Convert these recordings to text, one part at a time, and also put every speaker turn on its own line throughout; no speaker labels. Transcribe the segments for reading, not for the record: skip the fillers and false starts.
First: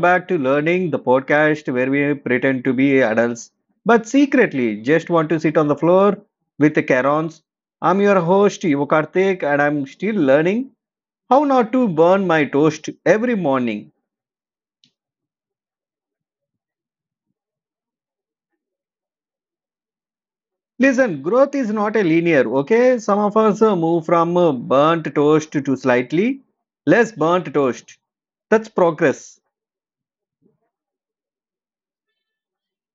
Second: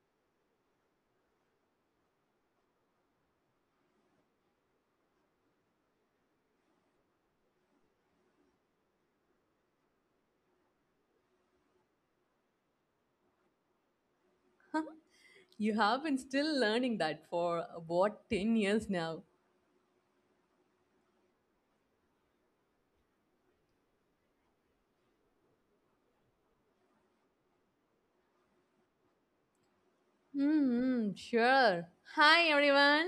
back to Learning, the podcast where we pretend to be adults but secretly just want to sit on the floor with the Karons. I'm your host Yuvakarthik and I'm still learning how not to burn my toast every morning.
You have been still learning that for about 10 years now.
Listen, growth is not a linear, okay? Some of us move from burnt toast to slightly less burnt toast. That's progress.
Hmm, sure. Hi everyone.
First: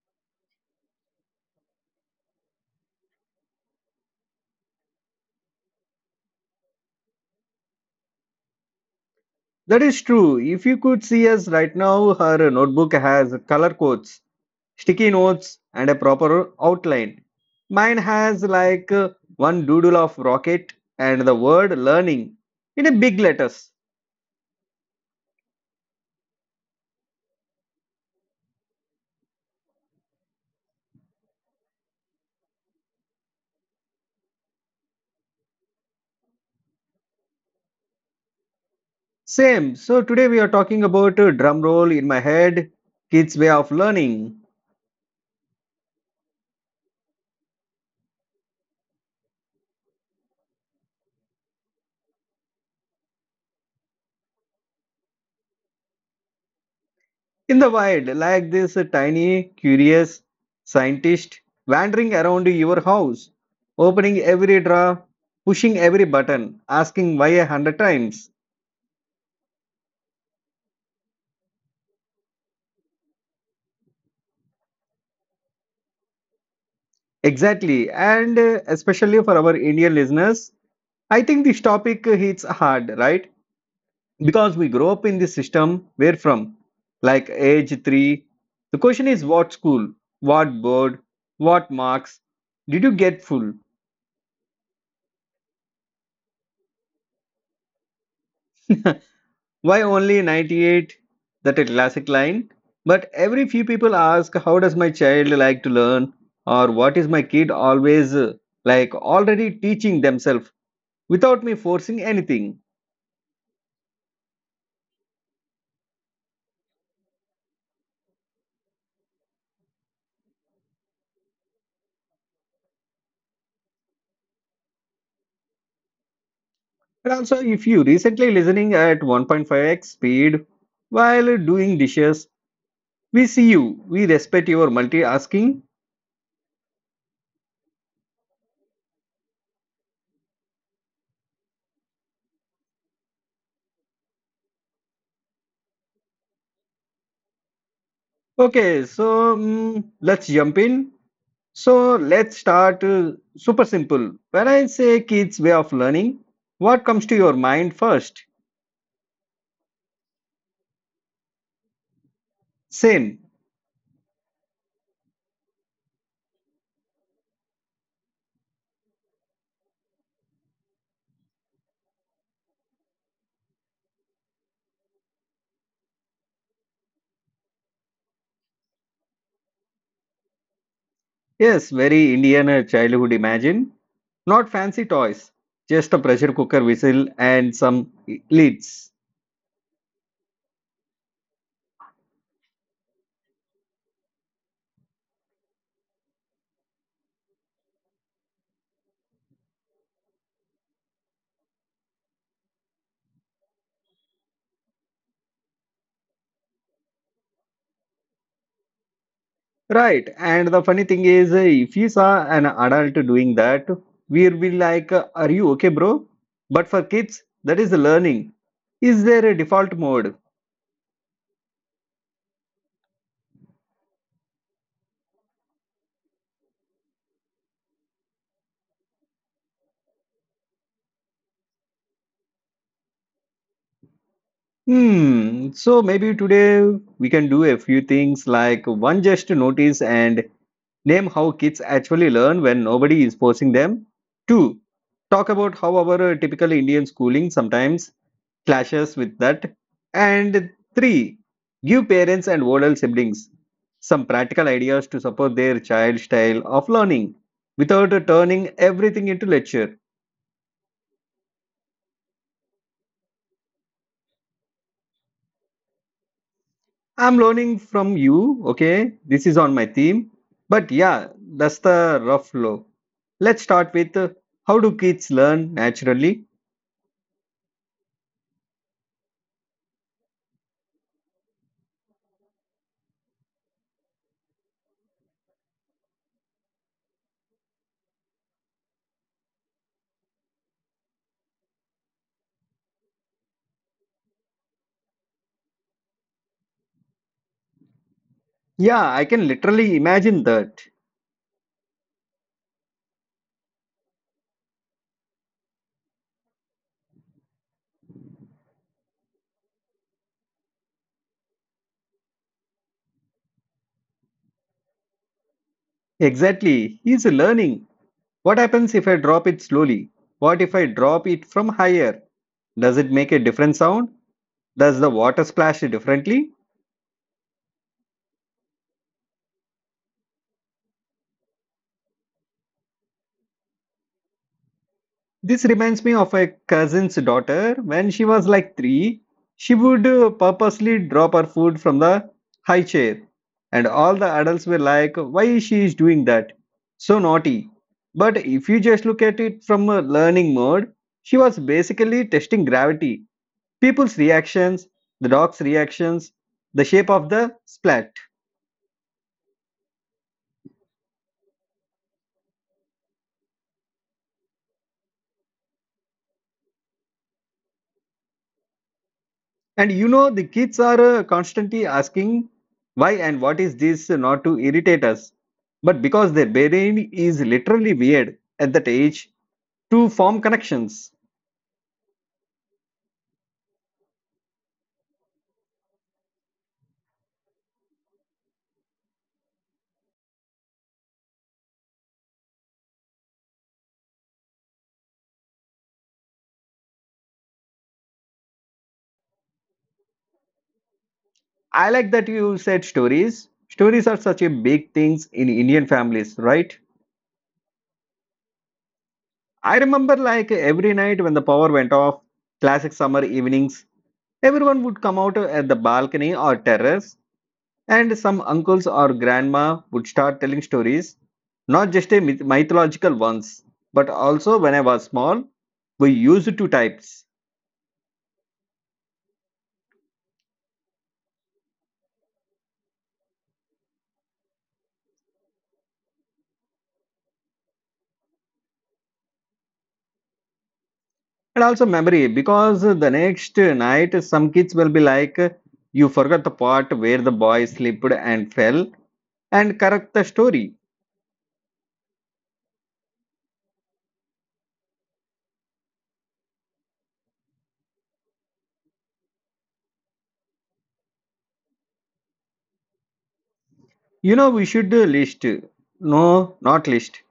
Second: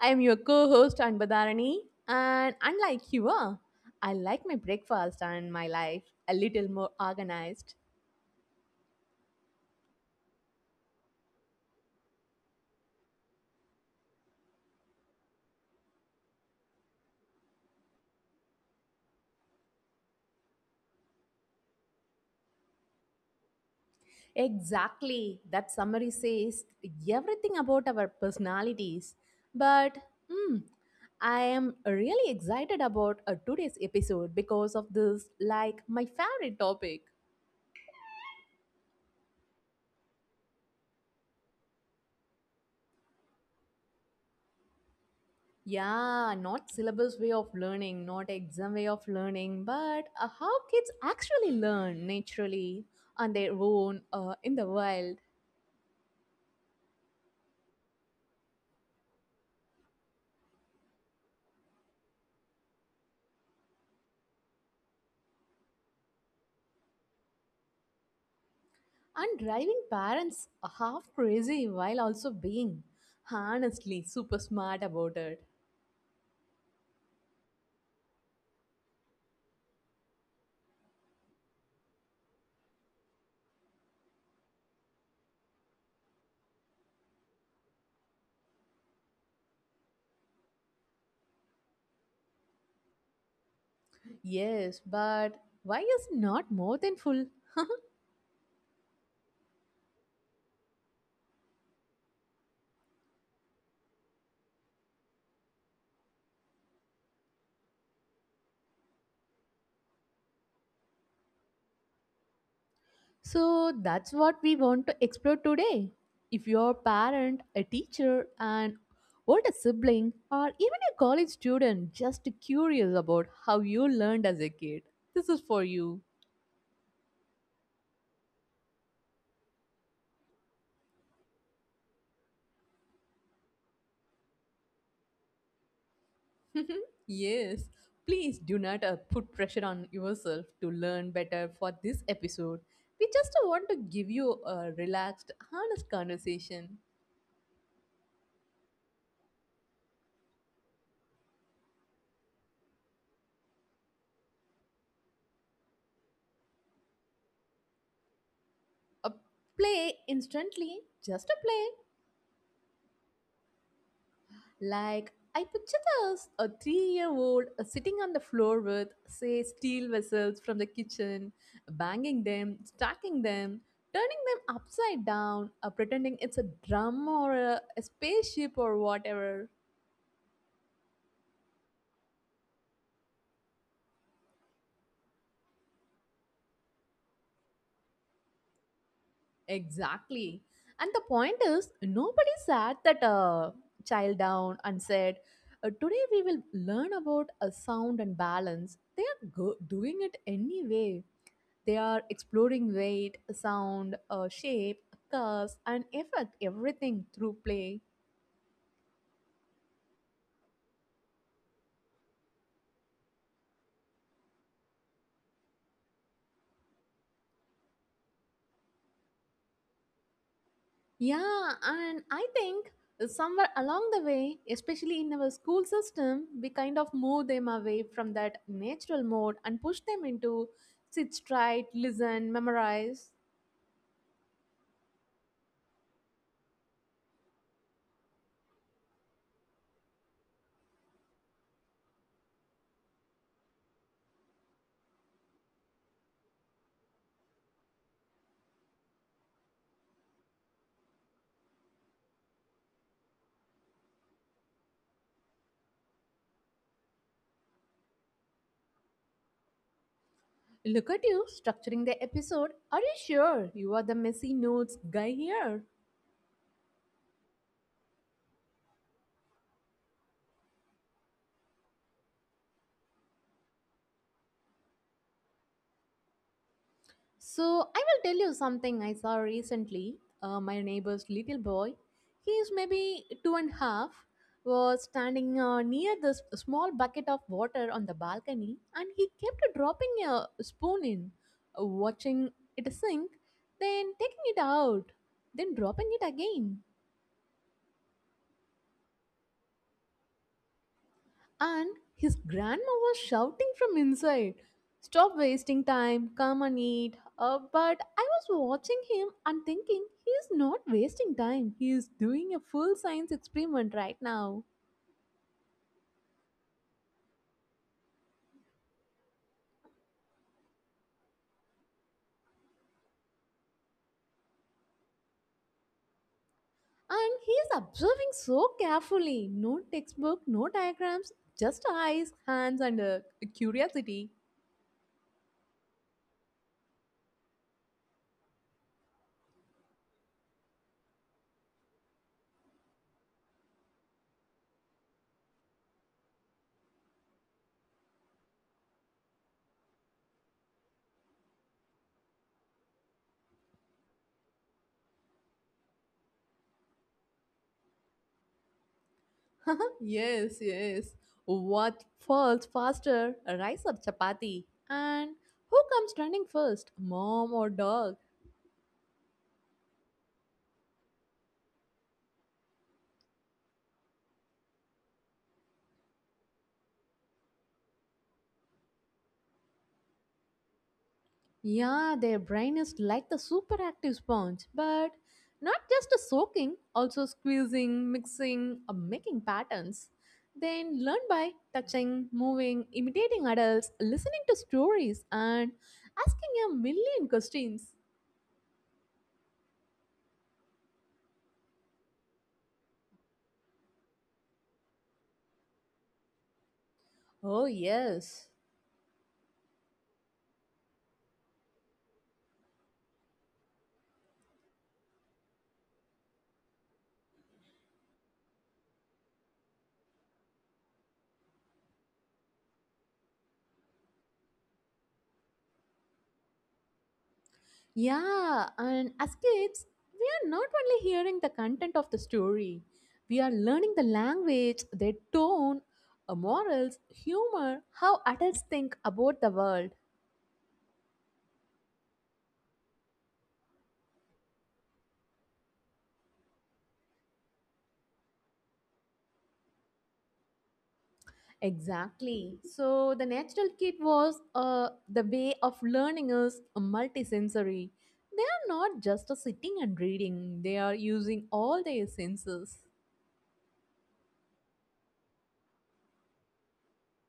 I am your co-host Anbadarani and unlike you are, I like my breakfast and my life a little more organized.
That is true. If you could see us right now, her notebook has color codes sticky notes and a proper outline. Mine has like one doodle of rocket and the word learning in a big letters.
Exactly. That summary says everything about our personalities. But hmm, I am really excited about today's episode because of this, like, my favorite topic.
Same. So today we are talking about drum roll in my head, kids' way of learning
Yeah, not syllabus way of learning, not exam way of learning, but how kids actually learn naturally on their own in the wild,
in the wild, like this tiny, curious scientist wandering around your house, opening every drawer, pushing every button, asking why a hundred times.
and driving parents half crazy while also being honestly super smart about it.
Exactly, and especially for our Indian listeners, I think this topic hits hard, right? Because we grow up in this system, where from? Like age three. The question is what school, what board, what marks? Did you get full?
Yes, but why is not more than full?
Why only 98? That a classic line. But every few people ask, how does my child like to learn? Or what is my kid always like already teaching themselves without me forcing anything?
So that's what we want to explore today. If you're a parent, a teacher, an older sibling, or even a college student just curious about how you learned as a kid, this is for you.
And also, if you recently listening at 1.5x speed while doing dishes, we see you. We respect your multitasking.
Yes, please do not put pressure on yourself to learn better for this episode. We just want to give you a relaxed, honest conversation.
Okay, so let's jump in. So let's start super simple. When I say kids' way of learning, what comes to your mind first?
A play instantly, just a play.
Same.
Like, I picture this a 3 year old sitting on the floor with, say, steel vessels from the kitchen, banging them, stacking them, turning them upside down, pretending it's a drum or a spaceship or whatever.
Yes, very Indian childhood imagine. Not fancy toys, just a pressure cooker whistle and some lids.
Exactly. And the point is, nobody sat that child down and said, today we will learn about a sound and balance. Doing it anyway. They are exploring weight, sound, shape, curves, and effect, everything through play.
Right. And the funny thing is, if you saw an adult doing that, we will be like, are you okay, bro? But for kids, that is learning. Is there a default mode?
Yeah, and I think somewhere along the way, especially in our school system, we kind of move them away from that natural mode and push them into sit straight, listen, memorize.
Hmm. So maybe today we can do a few things like one, just to notice and name how kids actually learn when nobody is forcing them. Two, talk about how our typical Indian schooling sometimes clashes with that. And three, give parents and older siblings some practical ideas to support their child style of learning without turning everything into lecture.
Look at you structuring the episode. Are you sure you are the messy notes guy here?
I'm learning from you, okay? This is on my theme. But yeah, that's the rough flow. Let's start with how do kids learn naturally?
So I will tell you something I saw recently. My neighbor's little boy, he is maybe 2.5, was standing near this small bucket of water on the balcony, and he kept dropping a spoon in, watching it sink, then taking it out, then dropping it again.
Yeah, I can literally imagine that.
And his grandma was shouting from inside, stop wasting time, come and eat. But I was watching him and thinking, he is not wasting time. He is doing a full science experiment right now.
Exactly. He's learning. What happens if I drop it slowly? What if I drop it from higher? Does it make a different sound? Does the water splash differently?
And he is observing so carefully. No textbook, no diagrams, just eyes, hands, and a curiosity.
This reminds me of a cousin's daughter. When she was like three, she would purposely drop her food from the high chair. And all the adults were like, why she is doing that? So naughty. But if you just look at it from a learning mode, she was basically testing gravity, people's reactions, the dog's reactions, the shape of the splash.
Yes, yes. What falls faster, rice or chapati? And who comes running first, mom or dog?
And you know, the kids are constantly asking why and what is this not to irritate us, but because their brain is literally weird at that age to form connections.
Yeah, their brain is like the superactive sponge, but not just a soaking, also squeezing, mixing, or making patterns. Then learn by touching, moving, imitating adults, listening to stories, and asking a million questions.
I like that you said stories. Stories are such a big things in Indian families, right?
Oh, yes.
I remember like every night when the power went off, classic summer evenings, everyone would come out at the balcony or terrace. And some uncles or grandma would start telling stories, not just a mythological ones, but also when I was small, we used two types.
Yeah, and as kids, we are not only hearing the content of the story, we are learning the language, their tone, morals, humor, how adults think about the world.
And also memory, because the next night some kids will be like, you forgot the part where the boy slipped and fell, and correct the story.
Exactly. So the natural kit was the way of learning is multisensory. They are not just sitting and reading, they are using all their senses.
You know, we should list. No, not list,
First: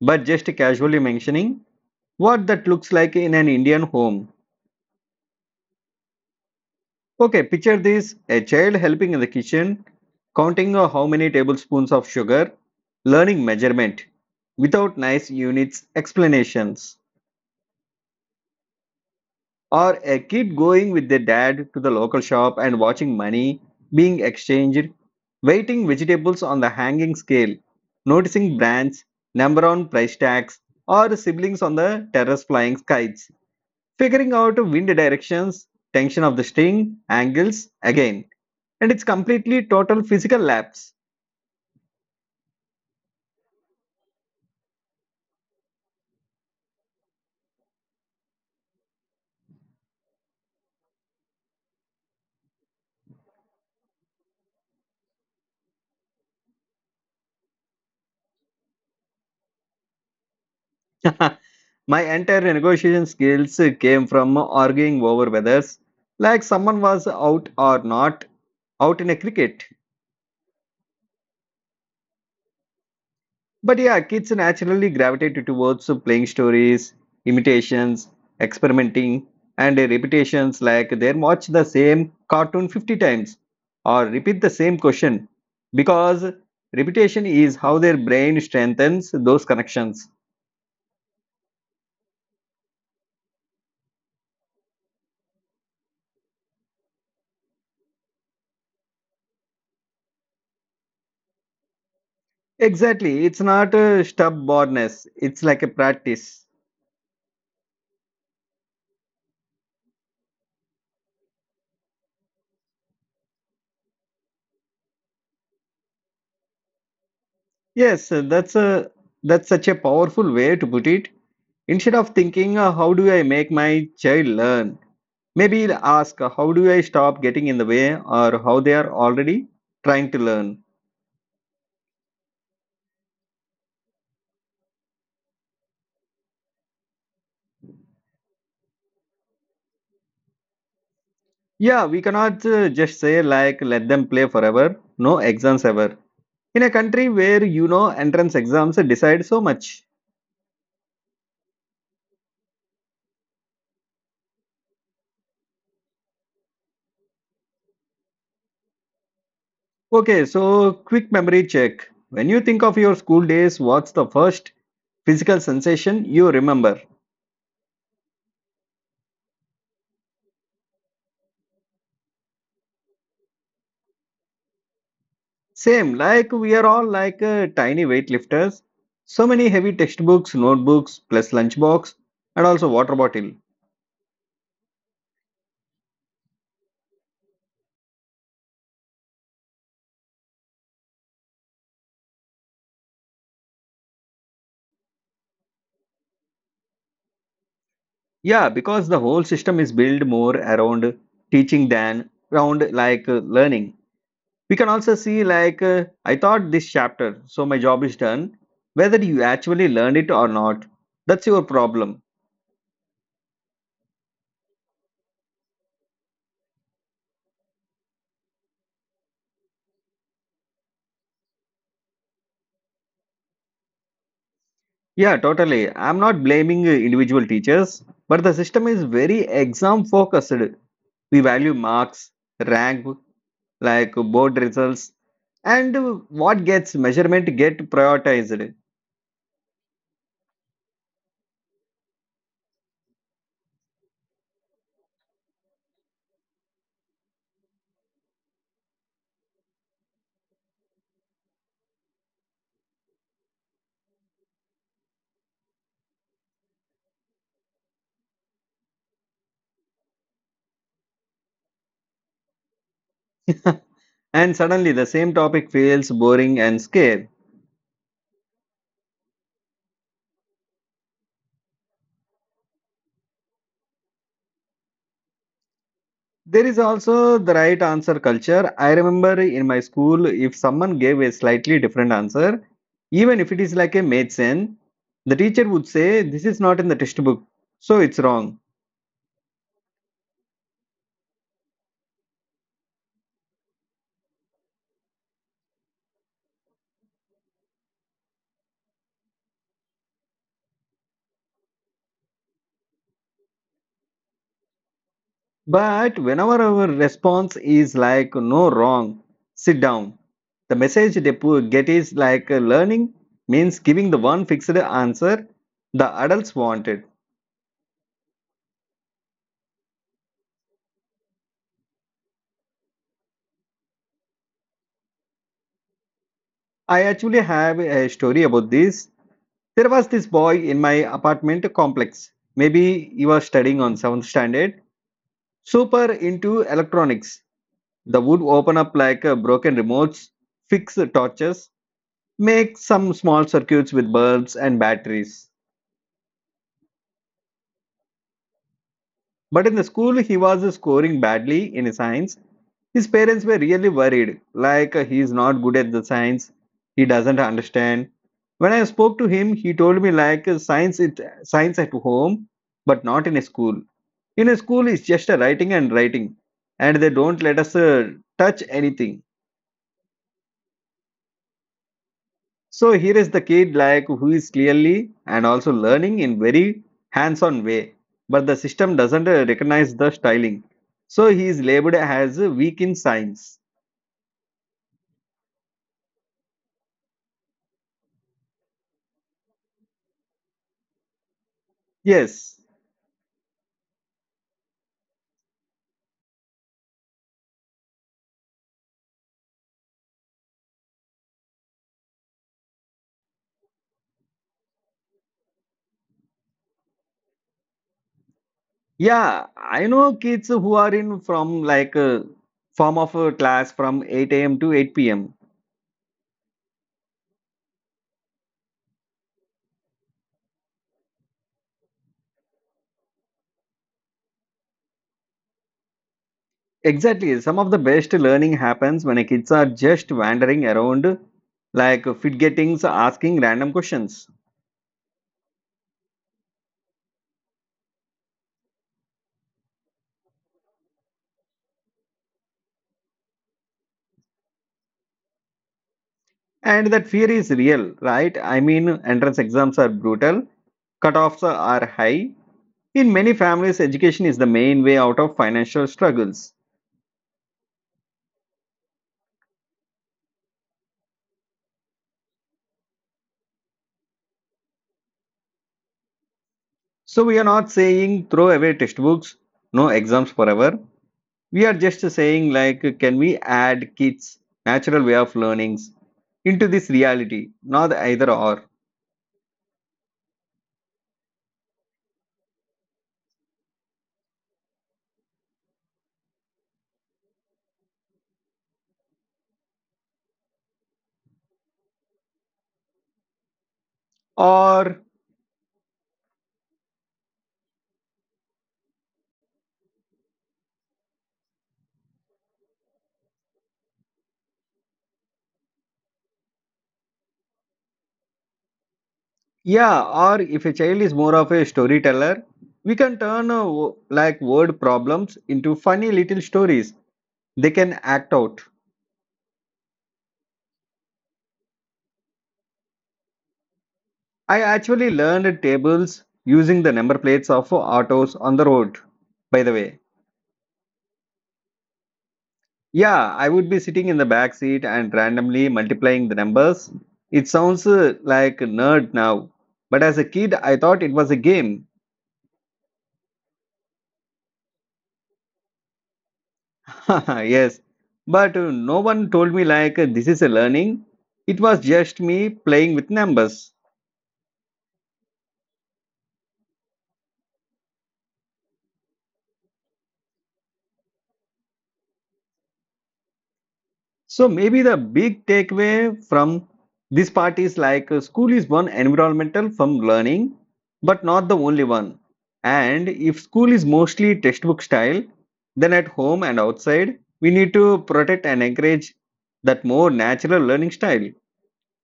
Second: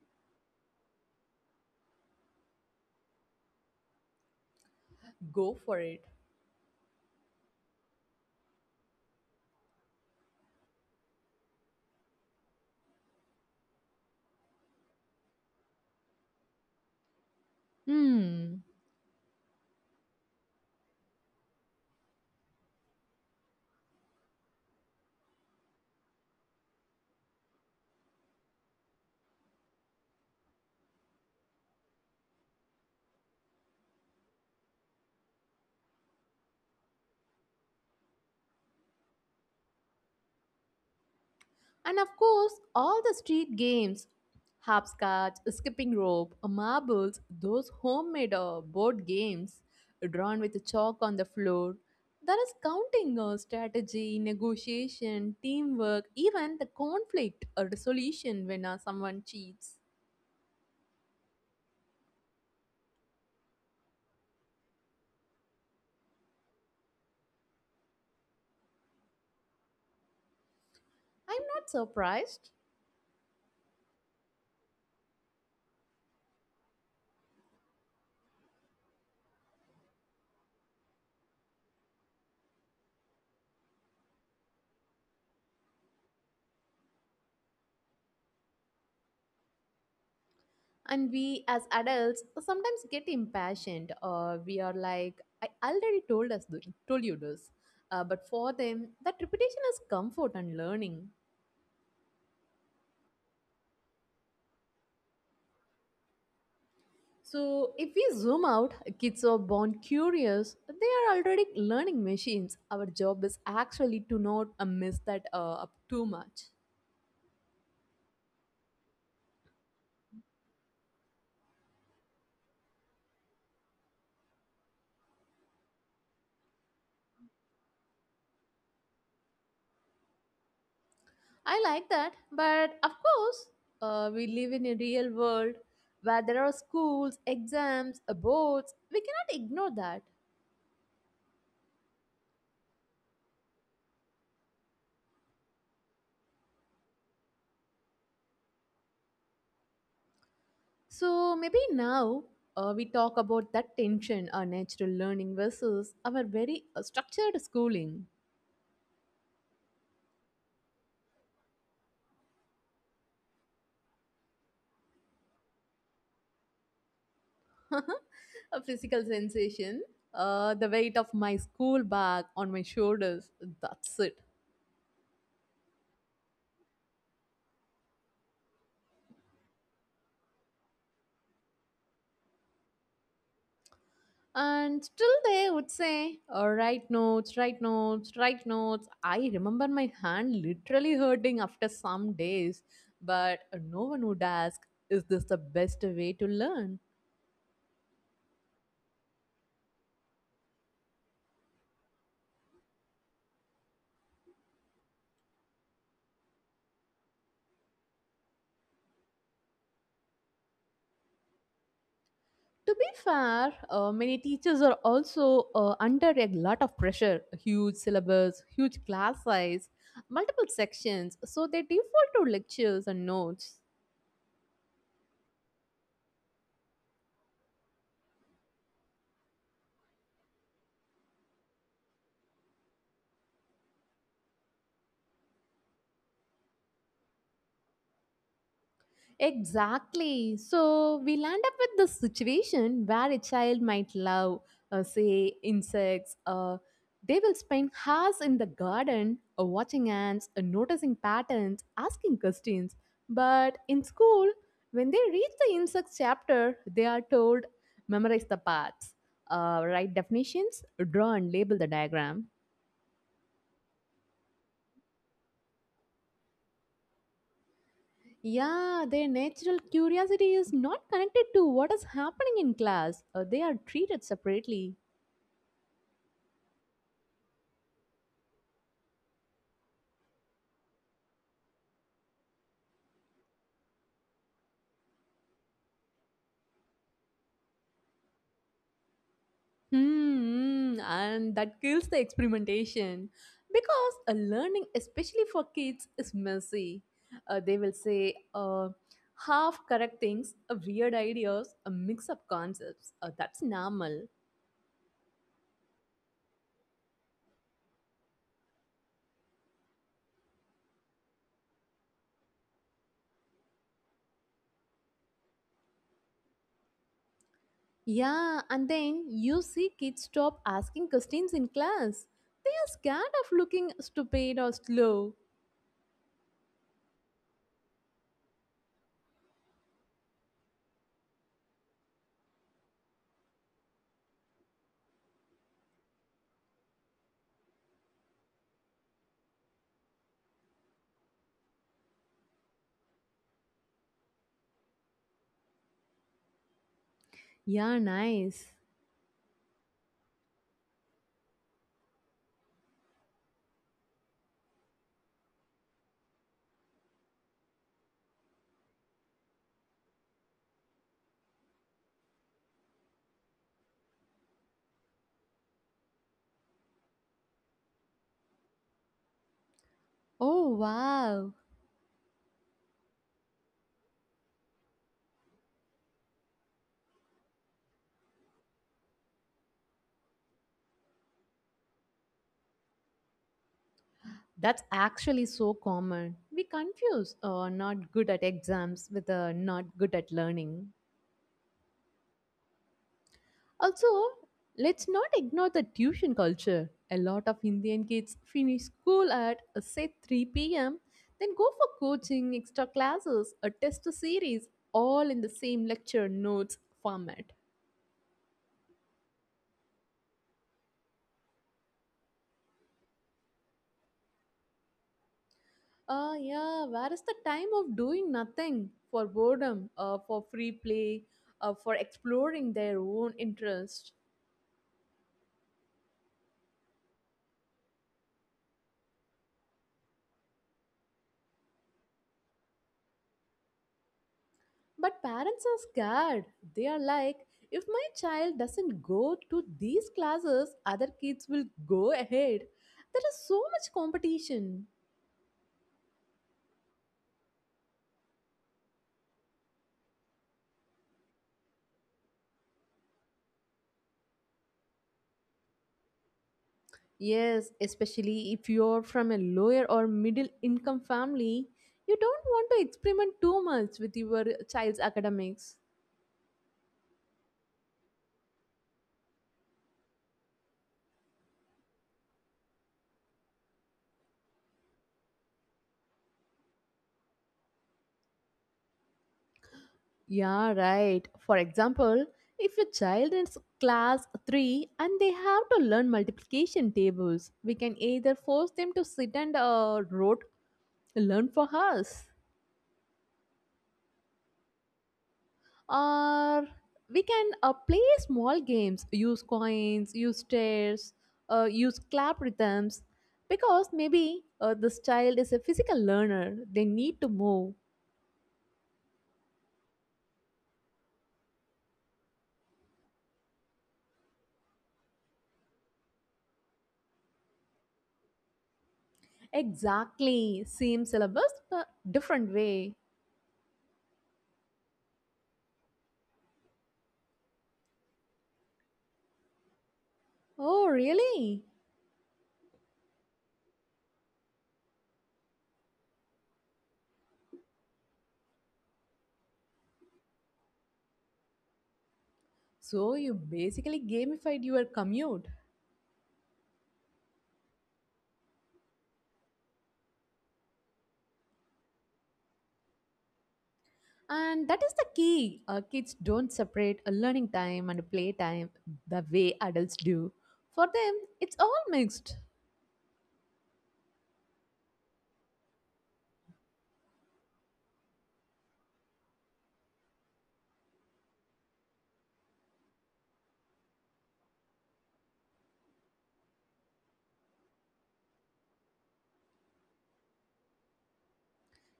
but just casually mentioning what that looks like in an Indian home.
Go for it.
Okay, picture this a child helping in the kitchen, counting how many tablespoons of sugar, learning measurement without nice units explanations,
Hmm.
or a kid going with their dad to the local shop and watching money being exchanged, weighting vegetables on the hanging scale, noticing brands, number on price tags, or siblings on the terrace flying kites, figuring out wind directions, tension of the string, angles again and it's completely total physical laps.
And of course, all the street games hopscotch, skipping rope, marbles, those homemade board games drawn with chalk on the floor. There is counting, strategy, negotiation, teamwork, even the conflict or resolution when someone cheats.
My entire negotiation skills came from arguing over whether like someone was out or not out in a cricket.
I'm not surprised.
But yeah, kids naturally gravitated towards playing stories, imitations, experimenting, and repetitions like they watch the same cartoon 50 times or repeat the same question because repetition is how their brain strengthens those connections.
And we as adults sometimes get impatient or we are like, I already told you this. But for them, that repetition is comfort and learning.
Exactly. It's not a stubbornness. It's like a practice.
So if we zoom out, kids are born curious. They are already learning machines. Our job is actually to not miss that up too much.
Yes, that's a that's such a powerful way to put it. Instead of thinking, how do I make my child learn? Maybe ask, how do I stop getting in the way or how they are already trying to learn?
I like that, but of course, we live in a real world where there are schools, exams, boards. We cannot ignore that.
Yeah, we cannot just say like let them play forever, no exams ever. In a country where you know entrance exams decide so much.
So maybe now we talk about that tension, our natural learning versus our very structured schooling.
Okay, so quick memory check. When you think of your school days, what's the first physical sensation you remember.
A physical sensation, the weight of my school bag on my shoulders, that's it.
Same, like we are all like tiny weightlifters. So many heavy textbooks, notebooks, plus lunchbox, and also water bottle.
And still they would say, write notes, write notes, write notes. I remember my hand literally hurting after some days, but no one would ask, is this the best way to learn?
Yeah, because the whole system is built more around teaching than around like learning. We can also see like I taught this chapter, so my job is done. Whether you actually learned it or not, that's your problem.
To be fair, many teachers are also under a lot of pressure, huge syllabus, huge class size, multiple sections, so they default to lectures and notes.
Yeah, totally. I'm not blaming individual teachers, but the system is very exam focused. We value marks, rank, like board results, and what gets measurement get prioritized.
Exactly. So we land up with this situation where a child might love, say, insects. They will spend hours in the garden watching ants, noticing patterns, asking questions. But in school, when they reach the insects chapter, they are told memorize the parts, write definitions, draw and label the diagram.
And suddenly the same topic feels boring and scary.
Yeah, their natural curiosity is not connected to what is happening in class. They are treated separately.
There is also the right answer culture. I remember in my school, if someone gave a slightly different answer, even if it is like a made sense, the teacher would say, this is not in the textbook, so it's wrong.
And that kills the experimentation because a learning, especially for kids, is messy. They will say half correct things, weird ideas, a mix up concepts. That's normal.
But whenever our response is like, no, wrong, sit down, the message they get is like, learning means giving the one fixed answer the adults wanted.
Yeah, and then you see kids stop asking questions in class. They are scared of looking stupid or slow.
I actually have a story about this. There was this boy in my apartment complex. Maybe he was studying on 7th standard, super into electronics. The would open up like broken remotes, fix the torches, make some small circuits with bulbs and batteries.
Yeah, nice.
But in the school, he was scoring badly in science. His parents were really worried, like he is not good at the science, he doesn't understand. When I spoke to him, he told me like science at home, but not in a school. In a school, it's just a writing and writing, and they don't let us touch anything.
Oh, wow.
So here is the kid like who is clearly and also learning in very hands-on way, but the system doesn't recognize the styling. So he is labeled as weak in science.
That's actually so common. We confuse not good at exams with not good at learning.
Yes.
Also, let's not ignore the tuition culture. A lot of Indian kids finish school at, say, 3 p.m., then go for coaching, extra classes, a test series, all in the same lecture notes format.
Yeah, I know kids who are in from like a form of a class from 8 a.m. to 8 p.m.
Yeah, where is the time of doing nothing for boredom, for free play, for exploring their own interests?
Exactly. Some of the best learning happens when kids are just wandering around like fidgetings asking random questions.
But parents are scared. They are like, if my child doesn't go to these classes, other kids will go ahead. There is so much competition.
And that fear is real, right? I mean, entrance exams are brutal, cutoffs are high. In many families, education is the main way out of financial struggles.
Yes, especially if you're from a lower or middle income family, you don't want to experiment too much with your child's academics.
So, we are not saying throw away textbooks, no exams forever. We are just saying, like, can we add kids' natural way of learnings into this reality? Not either or.
Yeah, right. For example, if your child is class 3 and they have to learn multiplication tables, we can either force them to sit and rote learn for us,
Or,
or we can play small games, use coins, use stairs, use clap rhythms, because maybe this child is a physical learner, they need to move.
yeah, or if a child is more of a storyteller, we can turn like word problems into funny little stories. They can act out.
Exactly, same syllabus but different way.
I actually learned tables using the number plates of autos on the road, by the way.
Oh really?
Yeah, I would be sitting in the back seat and randomly multiplying the numbers. It sounds like a nerd now, but as a kid, I thought it was a game.
So you basically gamified your commute.
Yes, but no one told me like this is a learning. It was just me playing with numbers.
And that is the key. Kids don't separate a learning time and play time the way adults do. For them, it's all mixed.
So maybe the big takeaway from this part is like school is one environmental from learning, but not the only one. And if school is mostly textbook style, then at home and outside, we need to protect and encourage that more natural learning style.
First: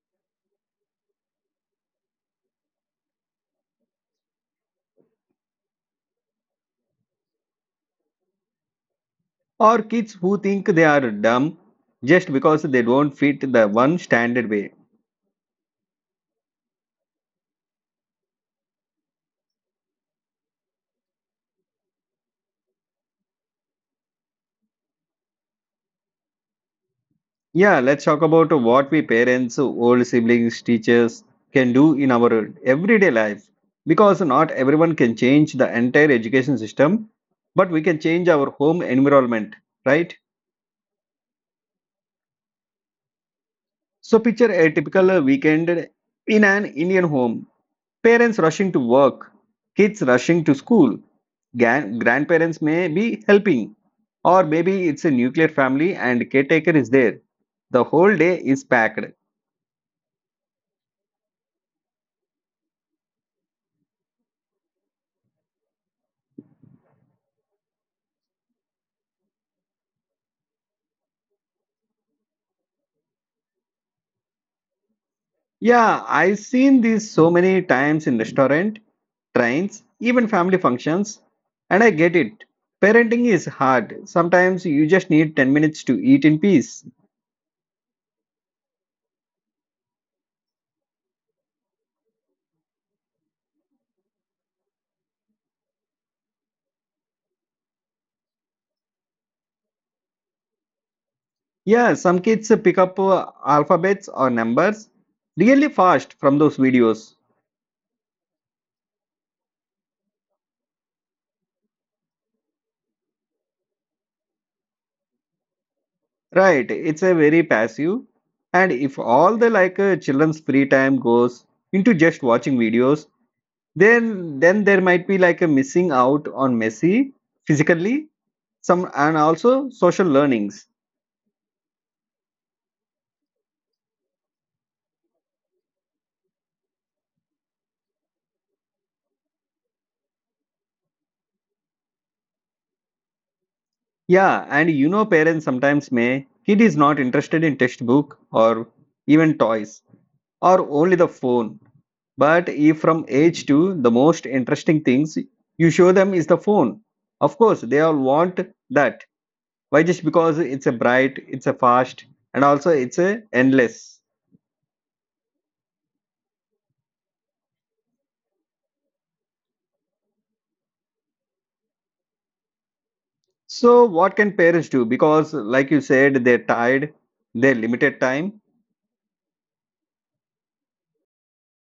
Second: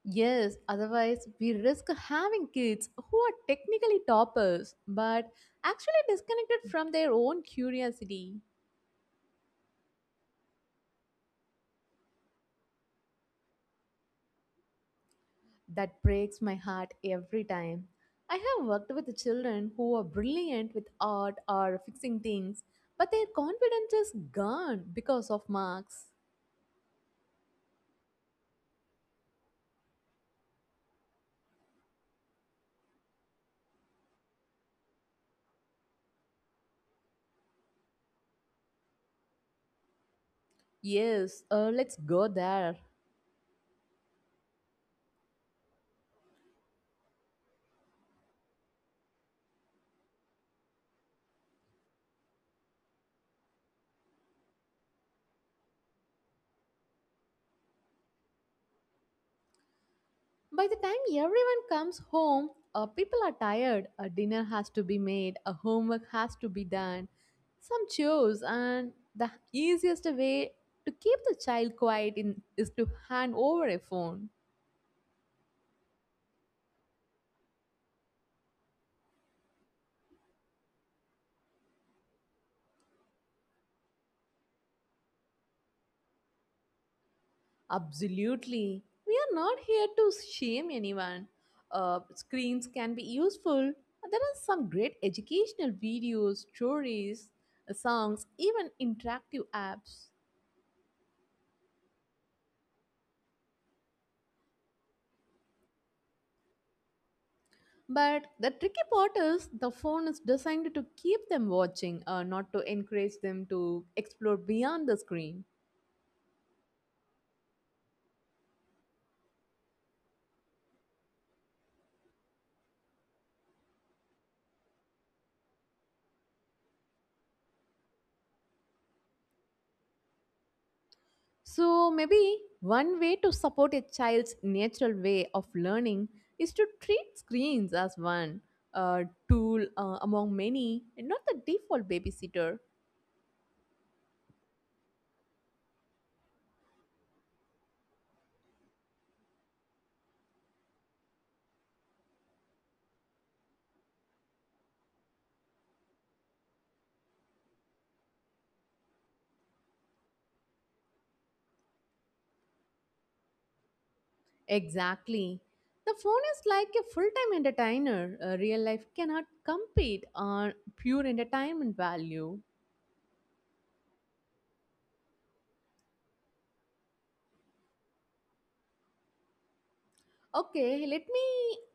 Yes, otherwise, we risk having kids who are technically toppers but actually disconnected from their own curiosity.
Or kids who think they are dumb just because they don't fit the one standard way.
That breaks my heart every time. I have worked with children who are brilliant with art or fixing things, but their confidence is gone because of marks.
Yeah, let's talk about what we parents, old siblings, teachers can do in our everyday life. Because not everyone can change the entire education system, but we can change our home environment, right?
Yes, let's go there.
So, picture a typical weekend in an Indian home. Parents rushing to work, kids rushing to school, grandparents may be helping, or maybe it's a nuclear family and caretaker is there. The whole day is packed.
By the time everyone comes home, people are tired. A dinner has to be made, a homework has to be done, some chores, and the easiest way to keep the child quiet in, is to hand over a phone.
Yeah, I've seen these so many times in restaurant, trains, even family functions, and I get it. Parenting is hard. Sometimes you just need 10 minutes to eat in peace.
Absolutely. We are not here to shame anyone. Screens can be useful. There are some great educational videos, stories, songs, even interactive apps.
Yeah, some kids pick up alphabets or numbers really fast from those videos.
But the tricky part is the phone is designed to keep them watching, not to encourage them to explore beyond the screen.
Right, it's a very passive. And if all the like children's free time goes into just watching videos, then there might be like a missing out on messy physically some and also social learnings
So, maybe one way to support a child's natural way of learning is to treat screens as one uh, tool among many and not the default babysitter.
yeah and parents sometimes may kid is not interested in textbook or even toys or only the phone. But if from age 2 the most interesting things you show them is the phone, of course they all want that. Why? Just because it's a bright, it's a fast, and also it's a endless.
Exactly. The phone is like a full time entertainer. Real life cannot compete on pure entertainment value.
So what can parents do, because like you said they're tired, they're limited time?
Okay, let me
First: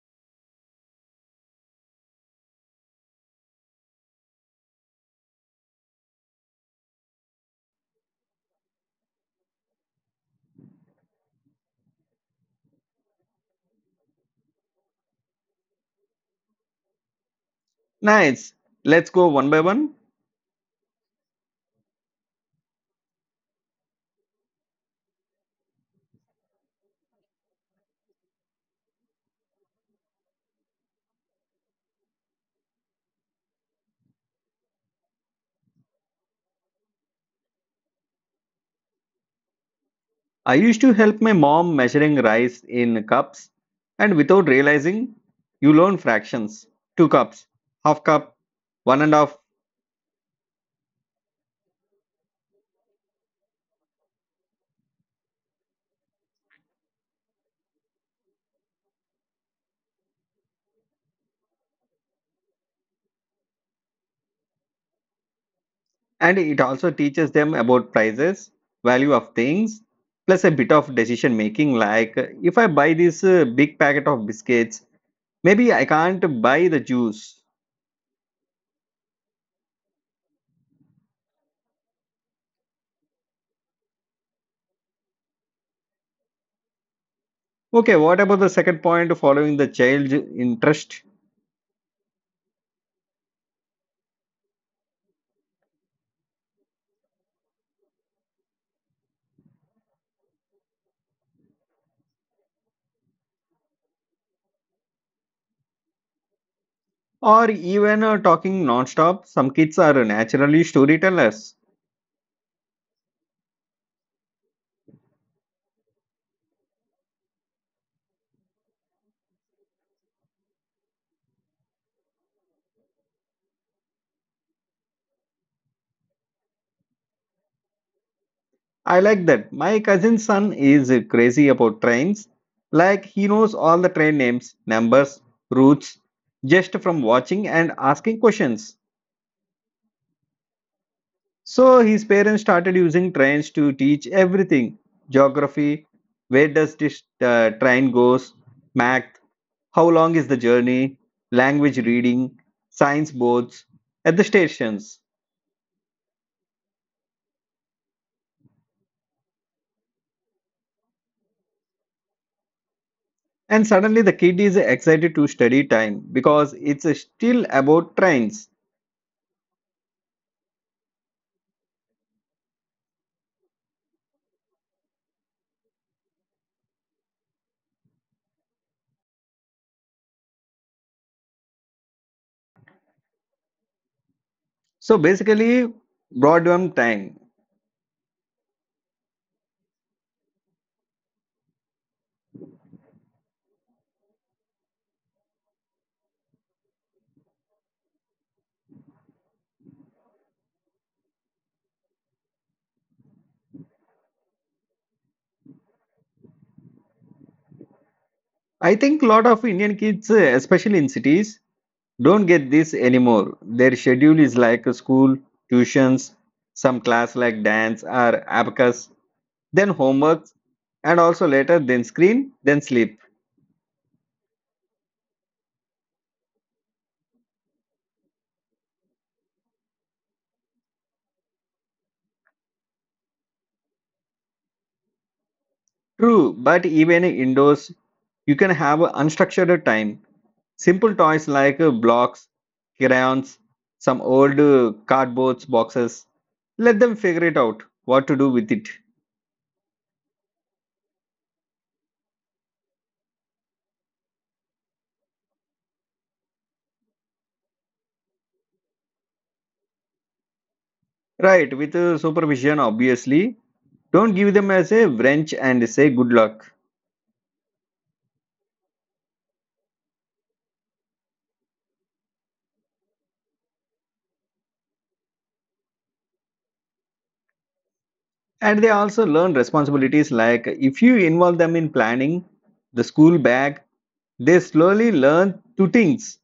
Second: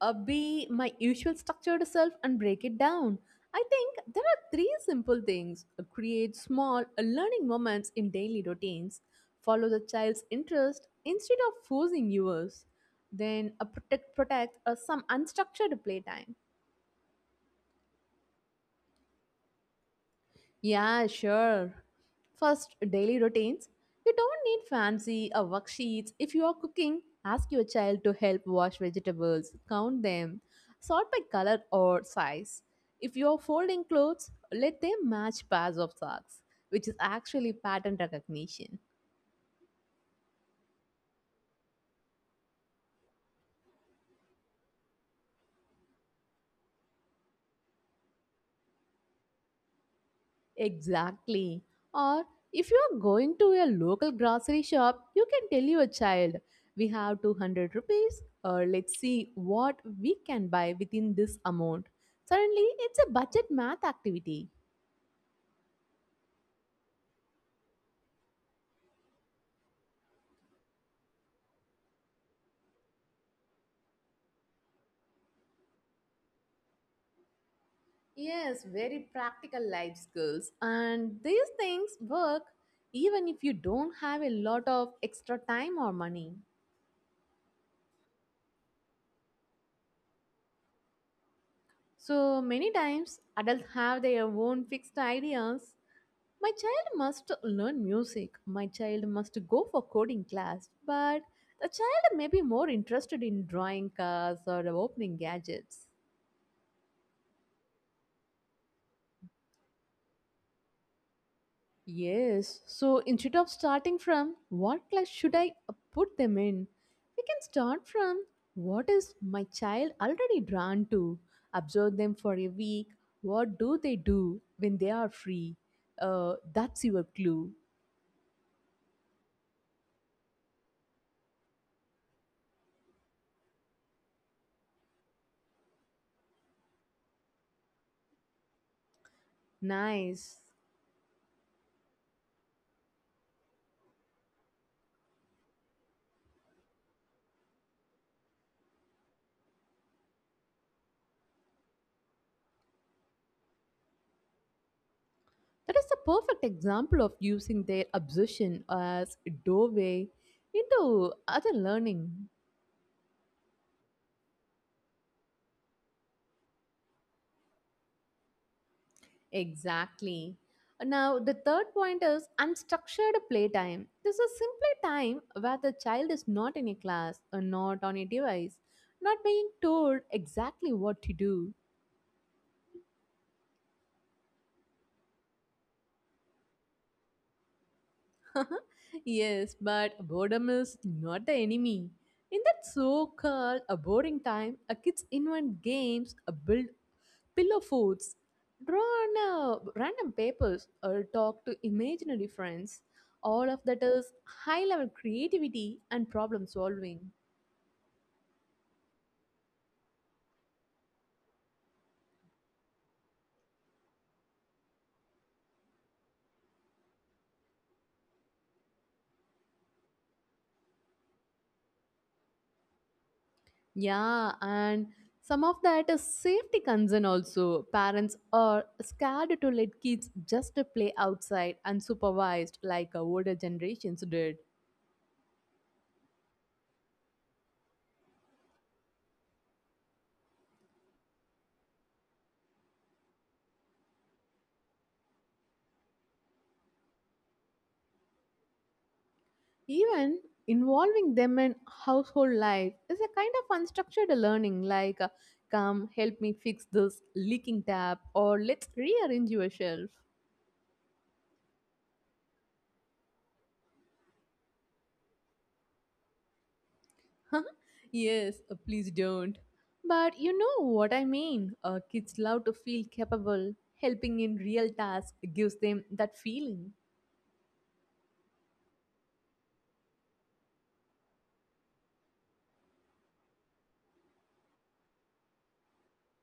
be my usual structured self and break it down. I think there are three simple things. Create small learning moments in daily routines, follow the child's interest instead of forcing yours, then protect some unstructured playtime.
Nice, let's go one by one.
Yeah, sure. First, daily routines. You don't need fancy or worksheets. If you are cooking, ask your child to help wash vegetables, count them, sort by color or size. If you are folding clothes, let them match pairs of socks, which is actually pattern recognition.
I used to help my mom measuring rice in cups, and without realizing, you learn fractions: two cups, half cup, one and a half.
Exactly. Or if you are going to a local grocery shop, you can tell your child, we have 200 rupees, or let's see what we can buy within this amount. Suddenly, it's a budget math activity.
And it also teaches them about prices, value of things, plus a bit of decision making. Like if I buy this big packet of biscuits, maybe I can't buy the juice.
Yes, very practical life skills. And these things work even if you don't have a lot of extra time or money.
Okay, what about the second point, following the child's interest?
So many times, adults have their own fixed ideas. My child must learn music. My child must go for coding class. But the child may be more interested in drawing cars or opening gadgets.
Or even talking non-stop, some kids are naturally storytellers.
Yes, so instead of starting from what class should I put them in, we can start from what is my child already drawn to. Observe them for a week. What do they do when they are free? That's your clue.
I like that. My cousin's son is crazy about trains. Like he knows all the train names, numbers, routes just from watching and asking questions.
Nice.
So his parents started using trains to teach everything: geography, where does this train goes, math, how long is the journey, language reading, science boards at the stations.
That is a perfect example of using their obsession as a doorway into other learning.
And suddenly the kid is excited to study time because it's still about trains.
Exactly. Now, the third point is unstructured playtime. This is simply time where the child is not in a class or not on a device, not being told exactly what to do.
So basically, Broadband time.
Yes, but boredom is not the enemy. In that so called a boring time, a kids invent games, a build pillow foods, draw on random papers, or talk to imaginary friends. All of that is high level creativity and problem solving.
I think a lot of Indian kids, especially in cities, don't get this anymore. Their schedule is like a school, tuitions, some class like dance or abacus, then homework, and also later then screen, then sleep.
Yeah, and some of that is safety concern also. Parents are scared to let kids just play outside unsupervised like older generations did.
True, but even indoors, you can have a unstructured time. Simple toys like blocks, crayons, some old cardboard boxes. Let them figure it out what to do with it.
Even involving them in household life is a kind of unstructured learning like come help me fix this leaking tap or let's rearrange your shelf.
Right, with supervision, obviously. Don't give them as a wrench and say good luck.
Yes, please don't, but you know what I mean. Kids love to feel capable. Helping in real tasks gives them that feeling.
And they also learn responsibilities like if you involve them in planning the school bag, they slowly learn two things:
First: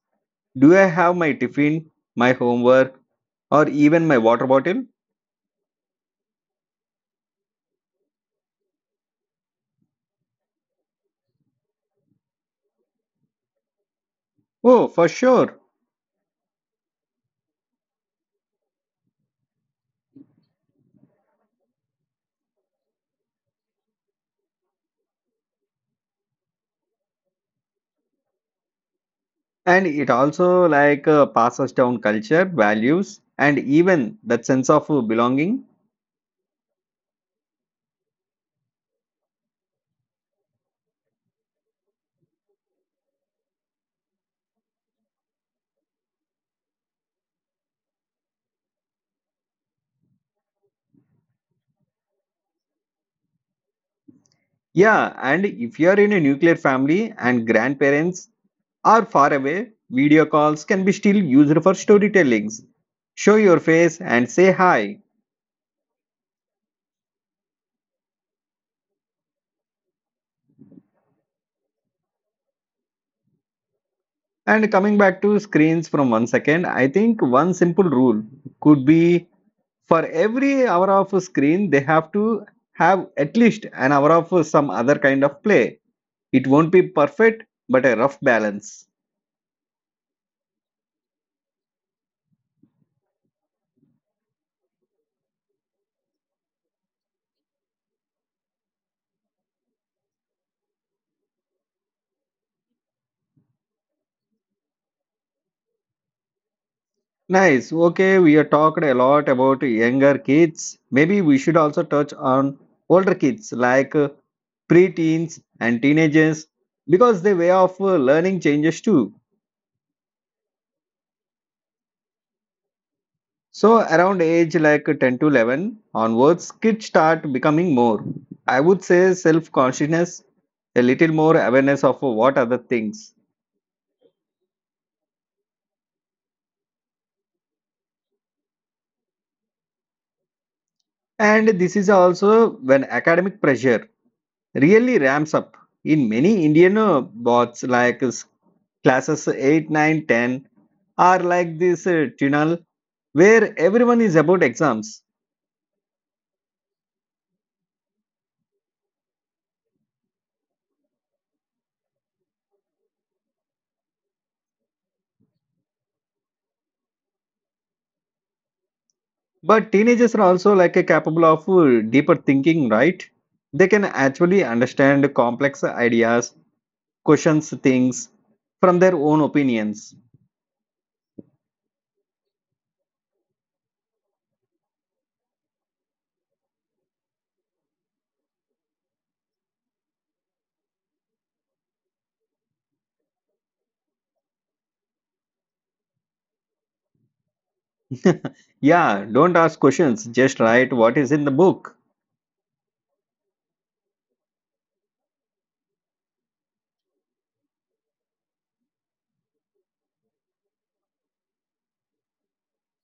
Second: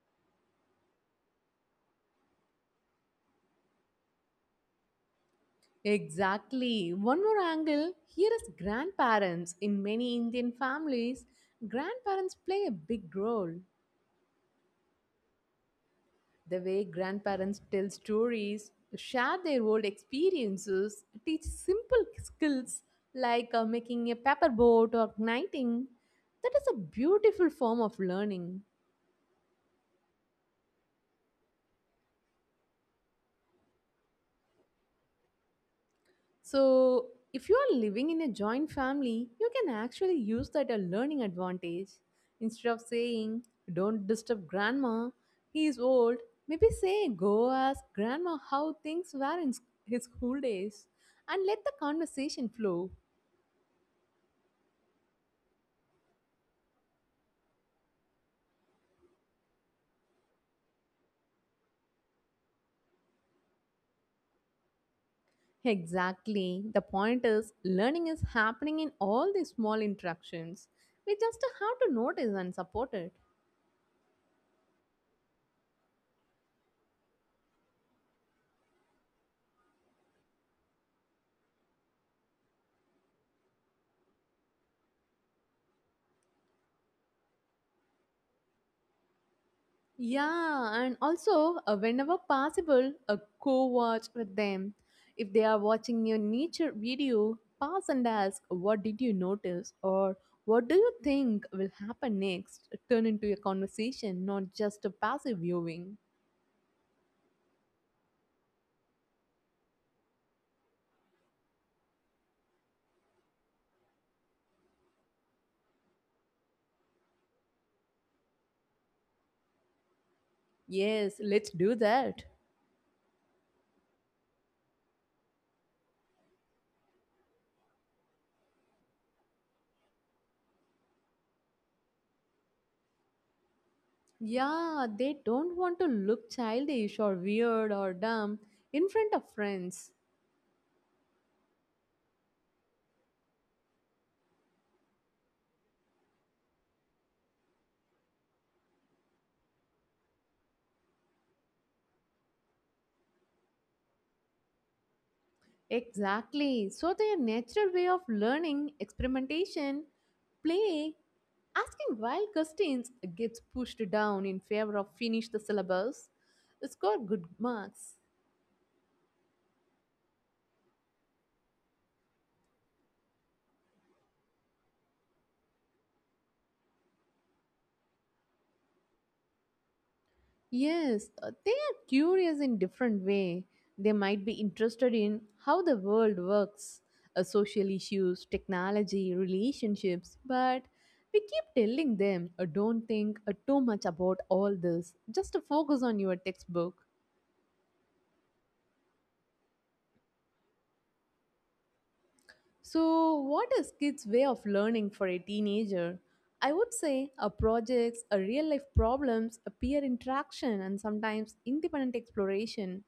do I have my tiffin, my homework, or even my water bottle?
Exactly. One more angle here is grandparents. In many Indian families, grandparents play a big role.
Oh, for sure.
The way grandparents tell stories, share their old experiences, teach simple skills like making a paper boat or knitting, that is a beautiful form of learning.
And it also like passes down culture, values, and even that sense of belonging.
So, if you are living in a joint family, you can actually use that a learning advantage. Instead of saying, don't disturb grandma, he is old, maybe say, go ask grandma how things were in his school days, and let the conversation flow.
Yeah, and if you are in a nuclear family and grandparents or far away, video calls can be still used for storytellings. Show your face and say hi.
Exactly. The point is, learning is happening in all these small interactions. We just have to notice and support it.
And coming back to screens from 1 second, I think one simple rule could be, for every hour of screen, they have to have at least an hour of some other kind of play. It won't be perfect, but a rough balance.
Yeah, and also, whenever possible, co watch with them. If they are watching your nature video, pause and ask, what did you notice? Or what do you think will happen next? Turn into a conversation, not just a passive viewing.
Nice. Okay, we have talked a lot about younger kids. Maybe we should also touch on older kids like preteens and teenagers, because their way of learning changes too.
Yes, let's do that.
So, around age like 10 to 11 onwards, kids start becoming more, I would say, self consciousness, a little more awareness of what other things.
Yeah, they don't want to look childish or weird or dumb in front of friends.
And this is also when academic pressure really ramps up in many Indian bots like classes 8, 9, 10 are like this tunnel where everyone is about exams.
Exactly. So, their natural way of learning, experimentation, play, asking wild questions gets pushed down in favor of finish the syllabus, score good marks.
But teenagers are also like capable of deeper thinking, right? They can actually understand complex ideas, questions things from their own opinions.
Yes, they are curious in different way. They might be interested in how the world works, social issues, technology, relationships, but we keep telling them, don't think too much about all this. Just focus on your textbook.
Yeah, don't ask questions, just write what is in the book.
So, what is kids' way of learning for a teenager? I would say projects, real life problems, a peer interaction, and sometimes independent exploration.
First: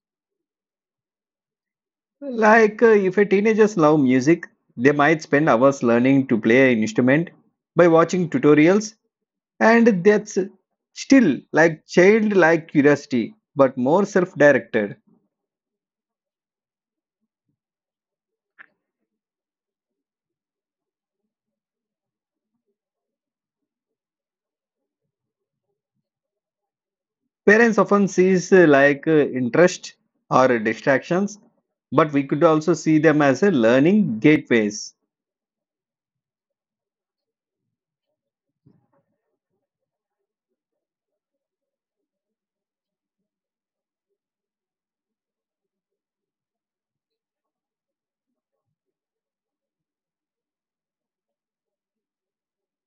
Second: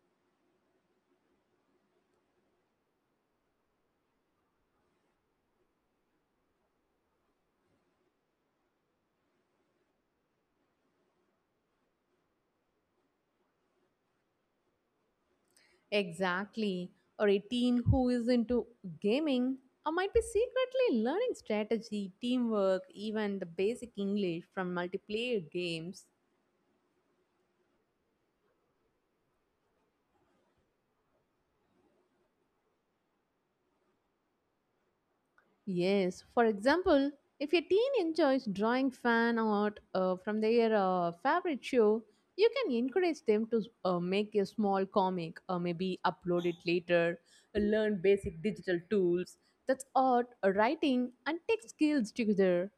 Like, if a teenagers love music, they might spend hours learning to play an instrument by watching tutorials, and that's still like childlike curiosity, but more self-directed.
Exactly. Or a teen who is into gaming or might be secretly learning strategy, teamwork, even the basic English from multiplayer games.
Parents often sees interest or distractions, but we could also see them as a learning gateways.
Yes, for example, if your teen enjoys drawing fan art from their favorite show, you can encourage them to make a small comic or maybe upload it later, learn basic digital tools. That's art, writing, and tech skills together.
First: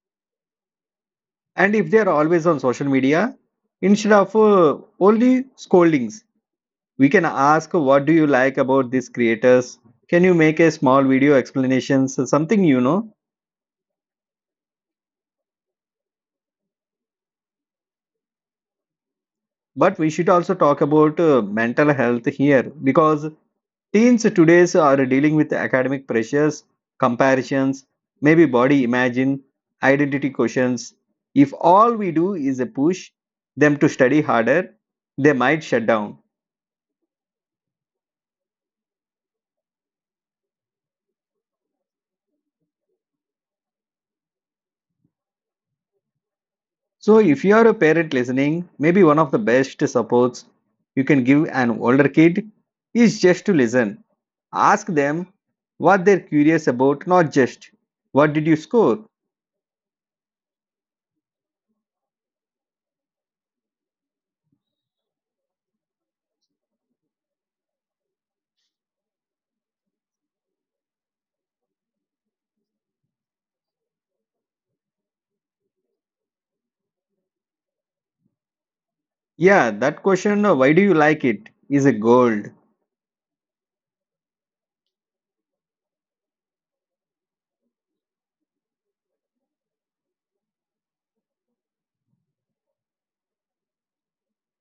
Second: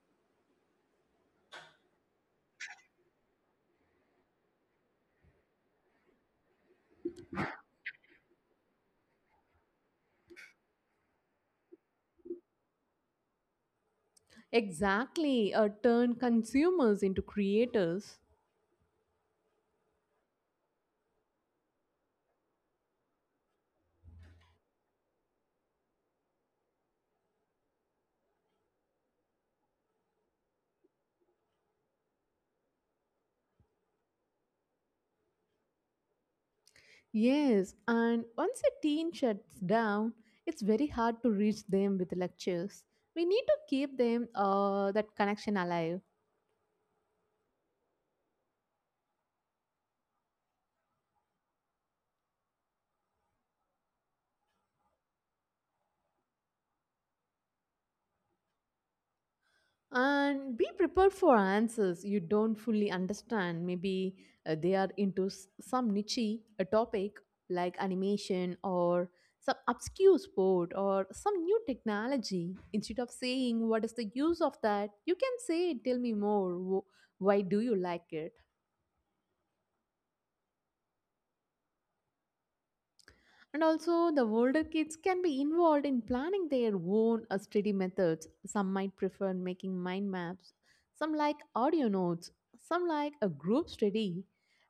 And if they are always on social media, instead of only scoldings, we can ask, what do you like about these creators? Can you make a small video explanations something, you know?
Exactly, turn consumers into creators.
But we should also talk about mental health here, because teens today's are dealing with academic pressures, comparisons, maybe body imagine, identity questions. If all we do is push them to study harder, they might shut down.
Yes, and once a teen shuts down, it's very hard to reach them with lectures. We need to keep them that connection alive.
So if you are a parent listening, maybe one of the best supports you can give an older kid is just to listen. Ask them what they're curious about, not just what did you score?
And be prepared for answers you don't fully understand. Maybe they are into some niche a topic like animation or some obscure sport or some new technology. Instead of saying what is the use of that, you can say tell me more. Why do you like it?
Yeah, that question, why do you like it, is a gold.
And also, the older kids can be involved in planning their own study methods. Some might prefer making mind maps, some like audio notes, some like a group study.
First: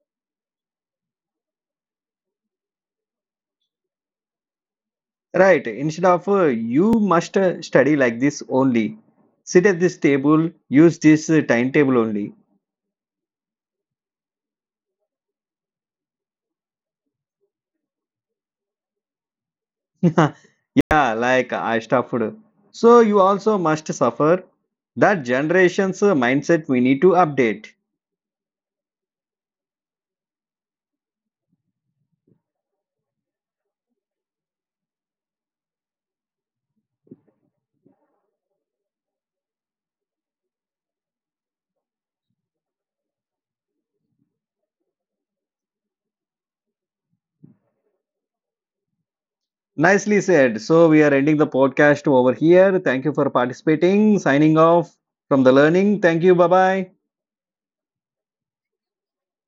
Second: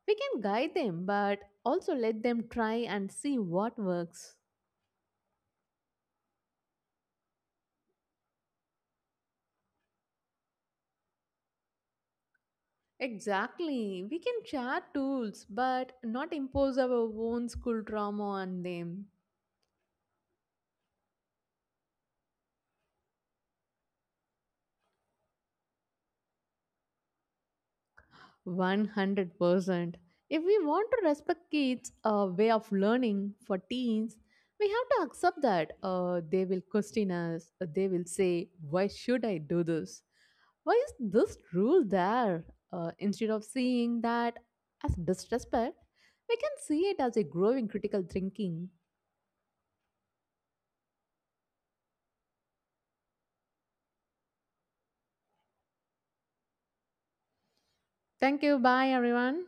We can guide them, but also let them try and see what works.
Right, instead of you must study like this only. Sit at this table, use this timetable only.
Exactly. We can share tools, but not impose our own school trauma on them.
Yeah, like I stuffed. So you also must suffer. That generation's mindset we need to update.
100%. If we want to respect kids' way of learning for teens, we have to accept that they will question us. They will say, why should I do this? Why is this rule there? Instead of seeing that as disrespect, we can see it as a growing critical thinking.
Nicely said. So we are ending the podcast over here. Thank you for participating. Signing off from the learning. Thank you. Bye bye.
Thank you. Bye, everyone.